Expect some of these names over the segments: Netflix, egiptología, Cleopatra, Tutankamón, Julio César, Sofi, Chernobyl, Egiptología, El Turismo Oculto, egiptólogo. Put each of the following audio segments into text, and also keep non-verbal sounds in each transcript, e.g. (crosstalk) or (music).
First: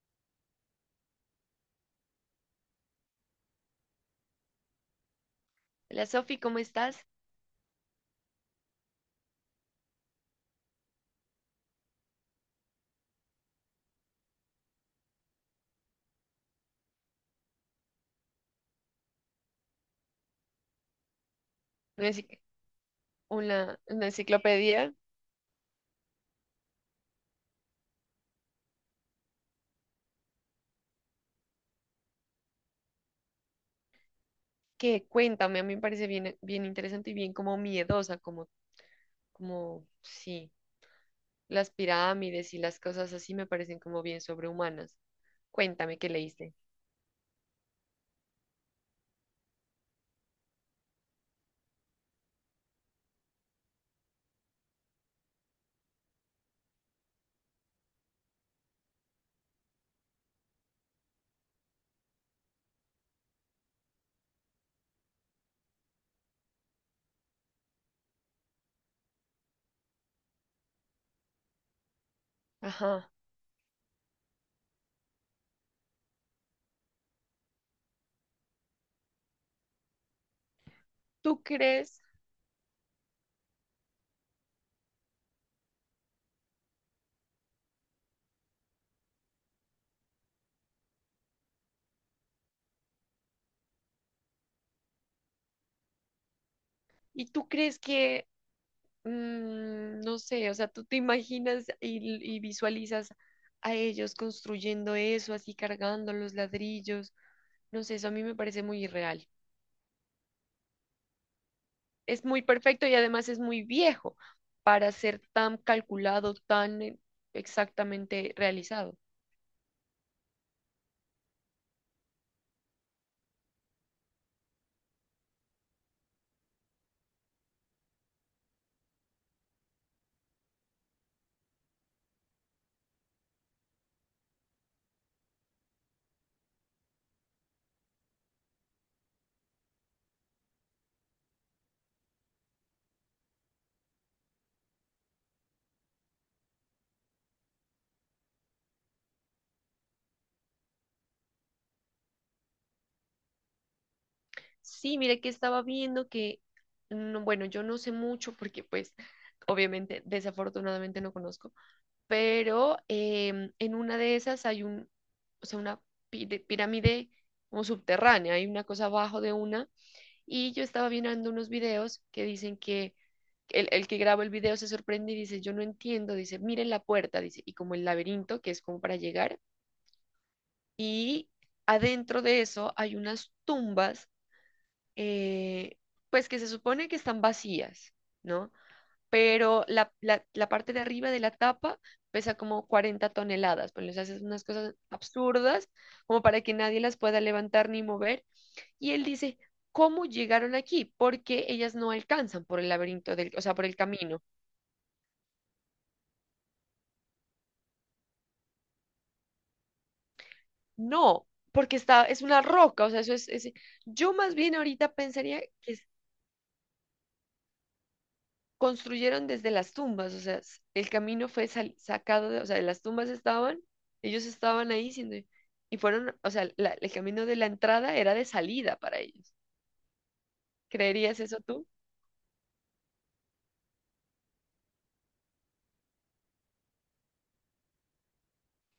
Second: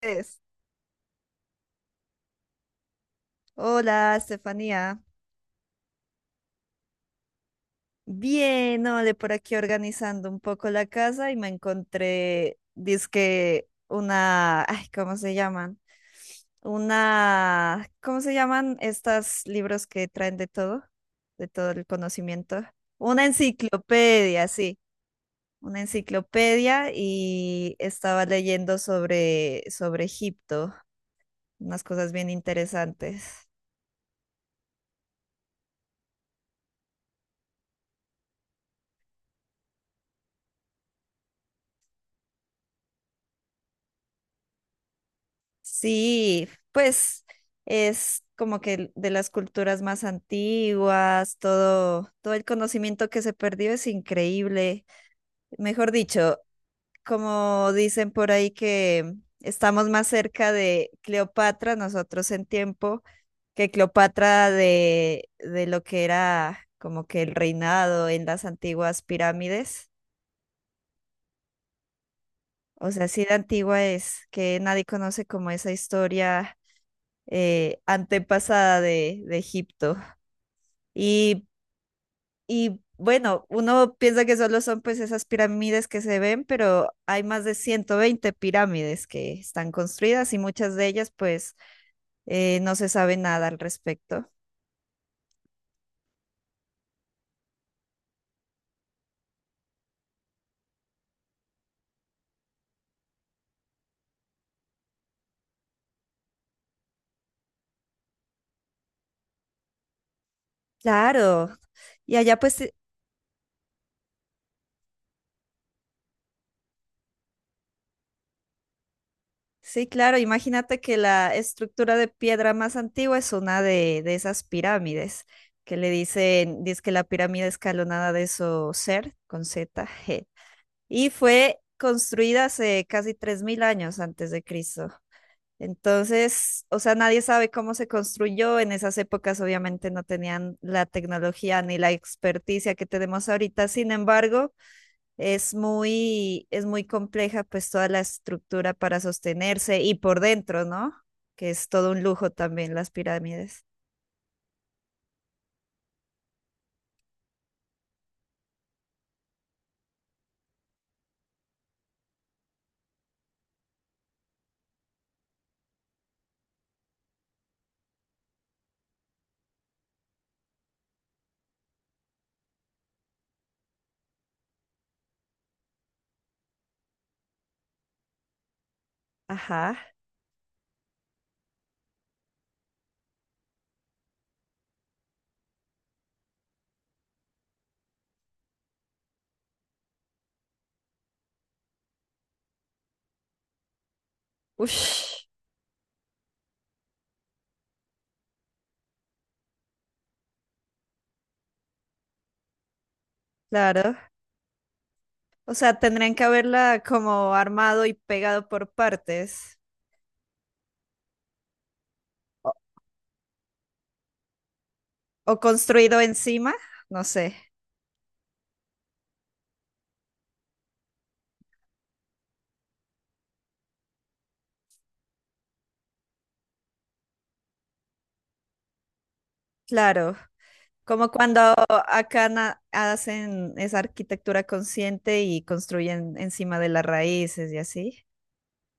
Es. Hola, Estefanía. Hola Sofi, ¿cómo estás? Bien, ole, por aquí organizando un poco la casa y me encontré, dizque una, ay, ¿cómo se llaman? Una, ¿cómo se llaman estos libros que traen de todo el Una, conocimiento? Una una enciclopedia, sí, enciclopedia. una enciclopedia y estaba leyendo sobre Egipto, unas cosas bien interesantes. Que Cuéntame, a mí me parece bien, bien interesante y bien como miedosa, como, como, sí, las pirámides y las cosas así me parecen como bien sobrehumanas. Cuéntame qué Sí, leíste. pues es como que de las culturas más antiguas, todo el conocimiento que se perdió es increíble. Mejor dicho, como dicen por ahí que estamos más cerca de Cleopatra, nosotros en tiempo, que Cleopatra de lo que era como que el reinado en las antiguas pirámides. O sea, Ajá. sí de antigua es, que nadie conoce como esa historia antepasada de Egipto. ¿Tú Y, crees? y bueno, uno piensa que solo son pues esas pirámides que se ven, pero hay más de 120 pirámides que están construidas y muchas de ellas pues no se sabe nada al respecto. ¿Y tú crees que, no sé? O sea, ¿tú te imaginas y, visualizas a ellos construyendo eso, así cargando los ladrillos? No sé, eso a mí me parece muy irreal. Claro. Y Es allá muy pues perfecto y además es muy viejo para ser tan calculado, tan exactamente realizado. sí, claro, imagínate que la estructura de piedra más antigua es una de esas pirámides que le dicen, dice que la pirámide escalonada de Ser con Z, G, y fue construida hace casi 3000 años antes de Cristo. Entonces, o sea, nadie sabe cómo se construyó. En esas épocas obviamente no tenían la tecnología ni la experticia que tenemos ahorita. Sin embargo, es muy compleja pues toda la estructura para sostenerse y por dentro, ¿no? Que es todo un lujo también las pirámides. Sí, mire que estaba viendo que, no, bueno, yo no sé mucho porque pues obviamente desafortunadamente no conozco, pero en una de esas hay un, o sea, una pirámide como subterránea, hay una cosa abajo de una. Y yo estaba mirando unos videos que dicen que el que grabó el video se sorprende y dice, yo no entiendo, dice, miren la puerta, dice, y como el laberinto, que es como para llegar, Ajá. y adentro de eso hay unas tumbas, eh, pues que se supone que están vacías, ¿no? Pero la parte de arriba de la tapa pesa como 40 toneladas, pues les haces unas cosas Ush, absurdas como para que nadie las pueda levantar ni mover. Y él dice, ¿cómo llegaron aquí? Porque ellas no alcanzan por el laberinto del, o sea, por el claro. camino. O sea, tendrían que haberla como armado y pegado por partes No, porque está, es una roca, o sea, eso yo más bien ahorita o pensaría que es, construido encima, no sé. construyeron desde las tumbas, o sea, el camino fue sacado, de, o sea, las tumbas estaban, ellos estaban ahí y fueron, o sea, el camino de la entrada era de salida para ellos. Claro. Como ¿Creerías eso cuando tú? acá na- hacen esa arquitectura consciente y construyen encima de las raíces y así.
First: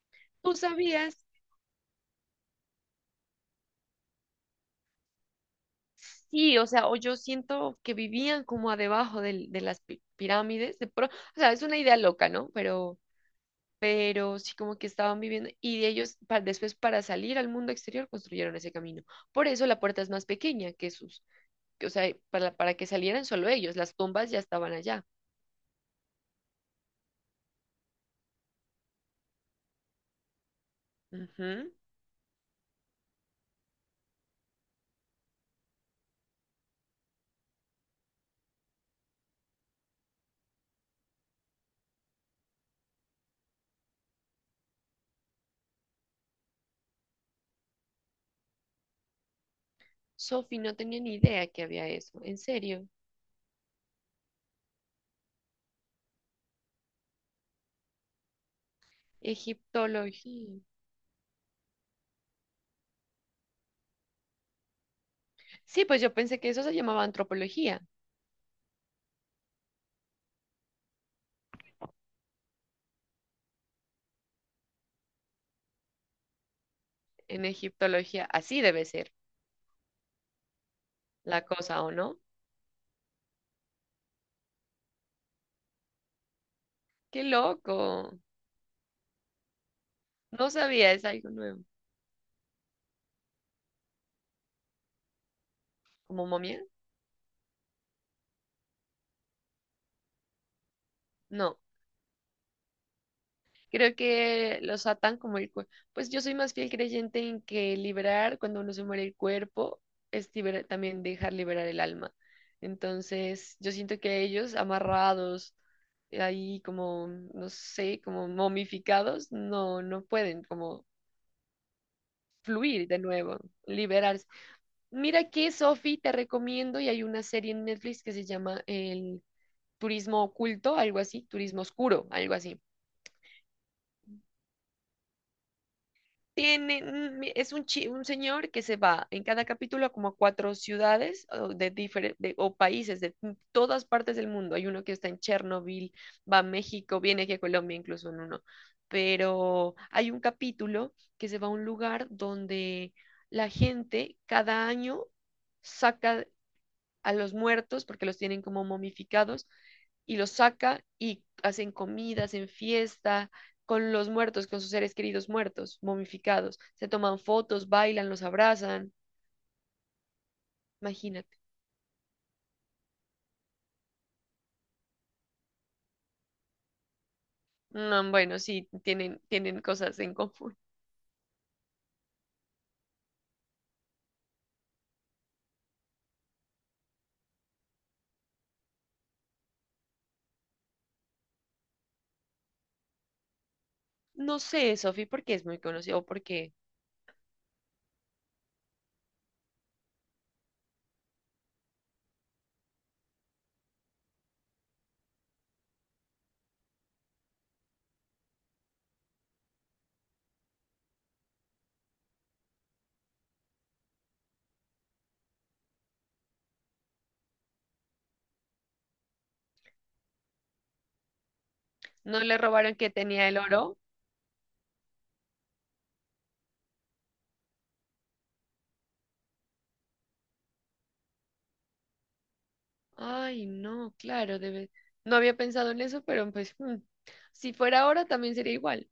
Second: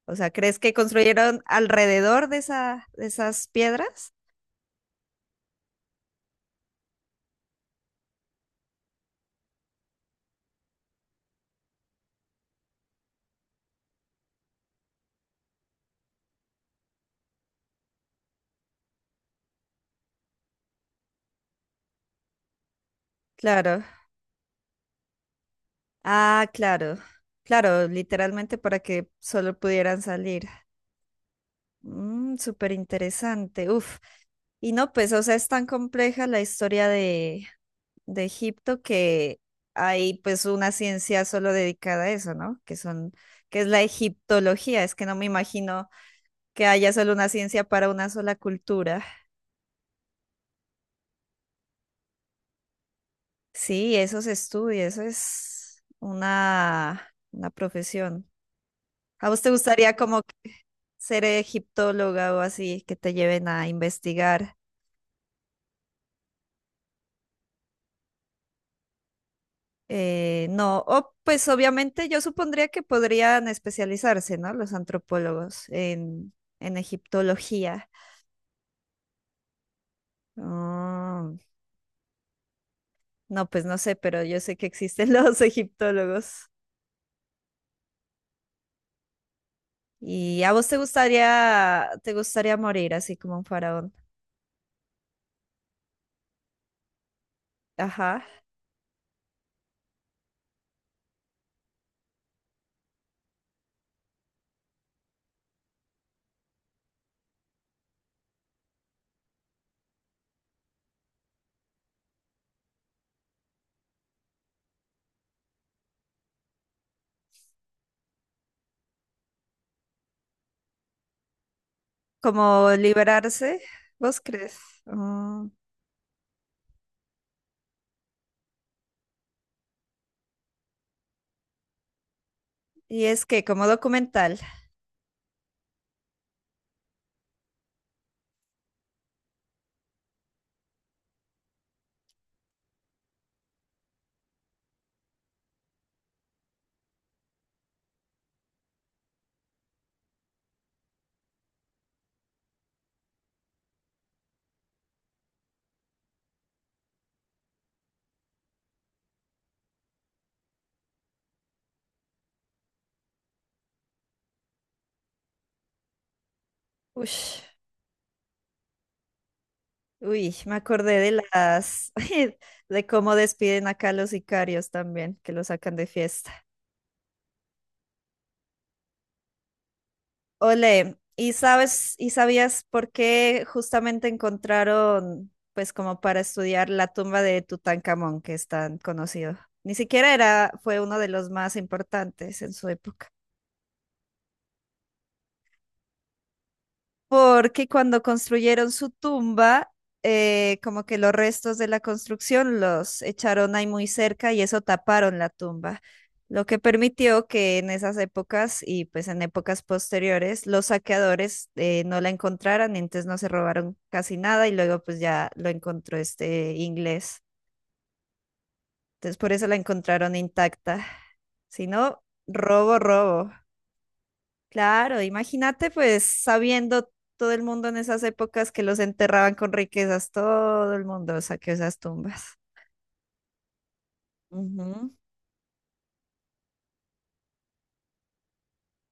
O sea, ¿Tú ¿crees que sabías? construyeron alrededor de esa, de esas piedras? Sí, o sea, o yo siento que vivían como a debajo de las pirámides, o sea, es una idea loca, ¿no? Pero sí, como que estaban viviendo y de ellos después, para salir al mundo exterior construyeron ese camino. Por eso la puerta es más pequeña que sus, o sea, para que salieran solo ellos; Claro. las tumbas ya estaban allá. Ah, claro. Claro, literalmente para que solo pudieran salir. Ujú. Mm, súper interesante. Uf. Y no, pues, o sea, es tan compleja la historia de Egipto que hay pues una ciencia solo dedicada a eso, ¿no? Que son, que es la egiptología. Es que no me imagino que haya solo una ciencia para una sola cultura. Sophie, no tenía ni idea que había eso, en serio. Sí, eso se estudia, eso es una profesión. ¿A vos te gustaría como que Egiptología. ser egiptóloga o así, que te lleven a investigar? Sí, pues yo pensé que eso se llamaba antropología. No, o pues obviamente yo supondría que podrían especializarse, ¿no? Los antropólogos en En egiptología. egiptología, así debe ser Ah, la cosa, ¿o no? no, pues no sé, pero yo sé que existen (laughs) los egiptólogos. ¡Qué loco! ¿Y No a vos sabía, es algo nuevo. Te gustaría morir así como un faraón? ¿Como momia? Ajá. No. Creo que los atan como el cuerpo. Pues yo soy más fiel creyente en que liberar cuando uno se muere el cuerpo es también dejar liberar el alma. Entonces, yo siento que ellos amarrados ahí como, no sé, como momificados, no, no pueden como Como fluir de nuevo, liberarse, ¿vos liberarse. crees? Mira Ah, que, Sofi, te recomiendo y hay una serie en Netflix que se llama El Turismo Oculto, algo así, Turismo Oscuro, algo así. y es que como documental. Tiene, es un, un señor que se va en cada capítulo a como a cuatro ciudades o, de o países de todas partes del mundo. Hay uno que está en Chernobyl, va a México, viene aquí a Colombia, incluso en uno. Pero hay un capítulo que se va a un lugar donde la gente cada año saca a los muertos, porque los tienen como momificados, y los saca y hacen comida, hacen fiesta con los muertos, con sus seres queridos muertos, momificados. Se toman Ush, fotos, bailan, los abrazan. uy, me acordé de Imagínate. las (laughs) de cómo despiden acá a los sicarios también, que los sacan de fiesta. No, bueno, sí, tienen, tienen cosas en común. Ole, ¿y sabes y sabías por qué justamente encontraron pues como para estudiar la tumba de Tutankamón, que es tan conocido? Ni siquiera era fue uno de los más importantes en su época. No sé, Sofi, por qué es muy conocido, o porque Porque cuando construyeron su tumba, como que los restos de la construcción los echaron ahí muy cerca y eso taparon la tumba, lo que permitió que en esas épocas y pues en épocas posteriores los saqueadores no la encontraran, entonces no se robaron casi nada y luego pues ya lo encontró este inglés. Entonces por eso la encontraron intacta. Si no, no le robaron, robo, que tenía robo. el oro. Claro, imagínate pues sabiendo todo el mundo en esas épocas que los enterraban con riquezas, todo el mundo saqueó esas tumbas. Ay, no, claro, debe. Ujú. No había pensado en eso, pero pues, si fuera ahora también sería igual.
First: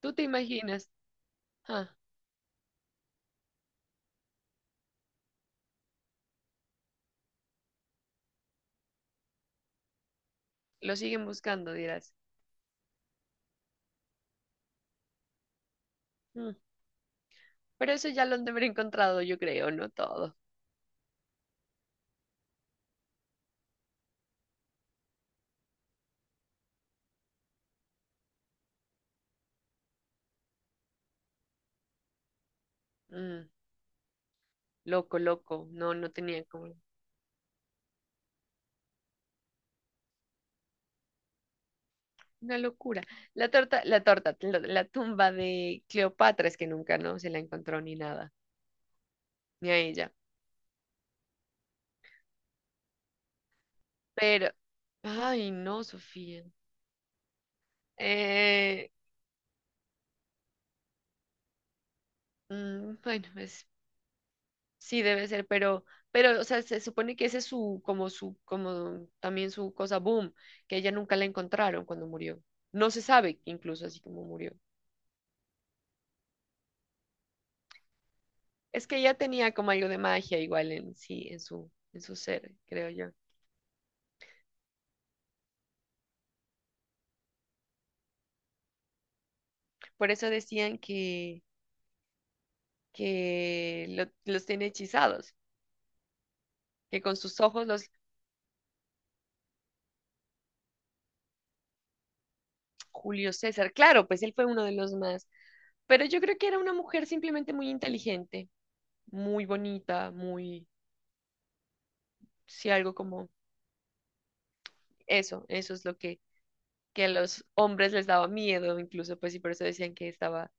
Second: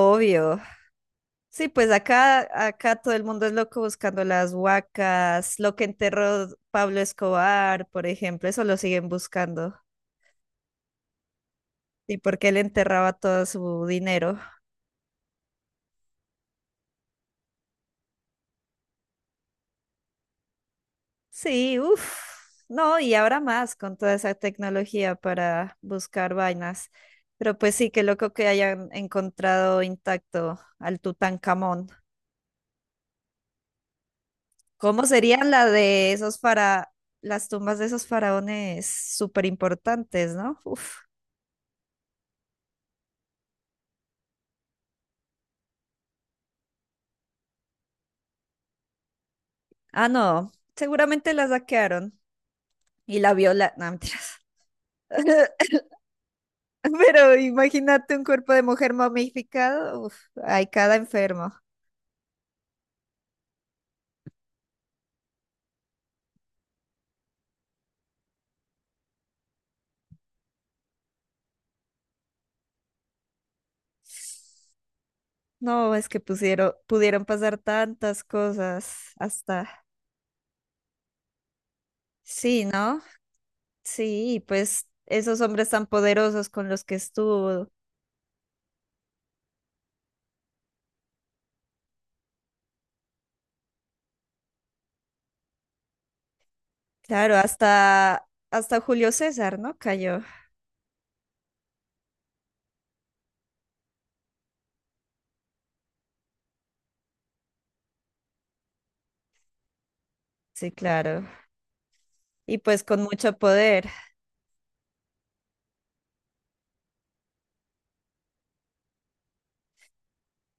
Tú te imaginas. Sí, Ah, pues acá todo el mundo es loco buscando las huacas, lo que enterró Pablo Escobar, por ejemplo, eso lo siguen buscando. lo siguen buscando, dirás. ¿Y porque él enterraba todo su dinero? Mm, Pero eso ya lo han de haber encontrado, yo creo, no todo. Sí, uff, no, y ahora más con toda esa tecnología para buscar vainas. Pero pues sí, qué loco que hayan encontrado intacto al Tutankamón. Mm, ¿Cómo loco, serían la loco. No, no de esos tenía como para las tumbas de esos faraones súper importantes, ¿no? Uf. una locura. La tumba de Cleopatra es que nunca no se la encontró ni nada, ni a Ah, ella. no, seguramente la saquearon y la viola. No, mentiras. Pero, ay, (laughs) no, Sofía. Pero imagínate un cuerpo de Eh, mujer momificado. Uf, hay cada enfermo. Bueno, es, sí debe ser, pero, o sea, se supone que ese es su, como también su cosa boom, que ella nunca la encontraron cuando murió. No se sabe incluso así como murió. No, es que pusieron, pudieron pasar tantas Es que cosas ya tenía como hasta... algo de magia igual en sí, en su ser, Sí, creo ¿no? yo. Sí, pues esos hombres tan poderosos con los que estuvo. Por eso decían que los tiene hechizados, que con Claro, sus ojos los... hasta Julio César, ¿no? Cayó. Julio César, claro, pues él fue uno de los más, pero yo creo que era una mujer simplemente muy inteligente, muy bonita, muy, Sí, claro. Y sí, pues algo con como mucho poder. eso es lo que a los hombres les daba miedo incluso, pues y por eso decían que estaba,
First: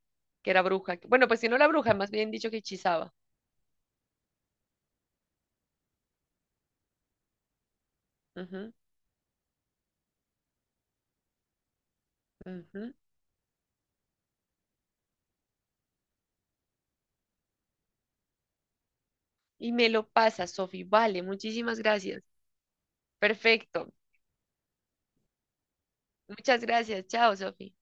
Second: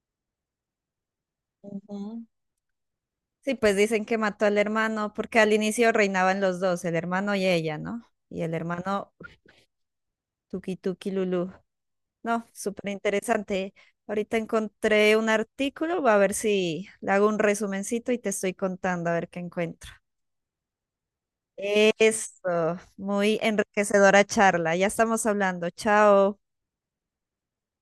que era bruja. Bueno, pues si no era bruja, más Ujú. bien dicho que hechizaba. Sí, pues dicen que mató al hermano, porque al inicio reinaban los dos, el hermano y ella, ¿no? Y el Ujú, hermano Tuki Tuki Lulú. No, súper ujú. interesante. Ahorita encontré un artículo, va a ver si le hago un resumencito y te estoy contando a ver qué Y encuentro. me lo pasa, Sofi. Vale, muchísimas gracias. Eso, muy Perfecto. enriquecedora charla. Ya estamos hablando. Chao. Muchas gracias. Chao, Sofi.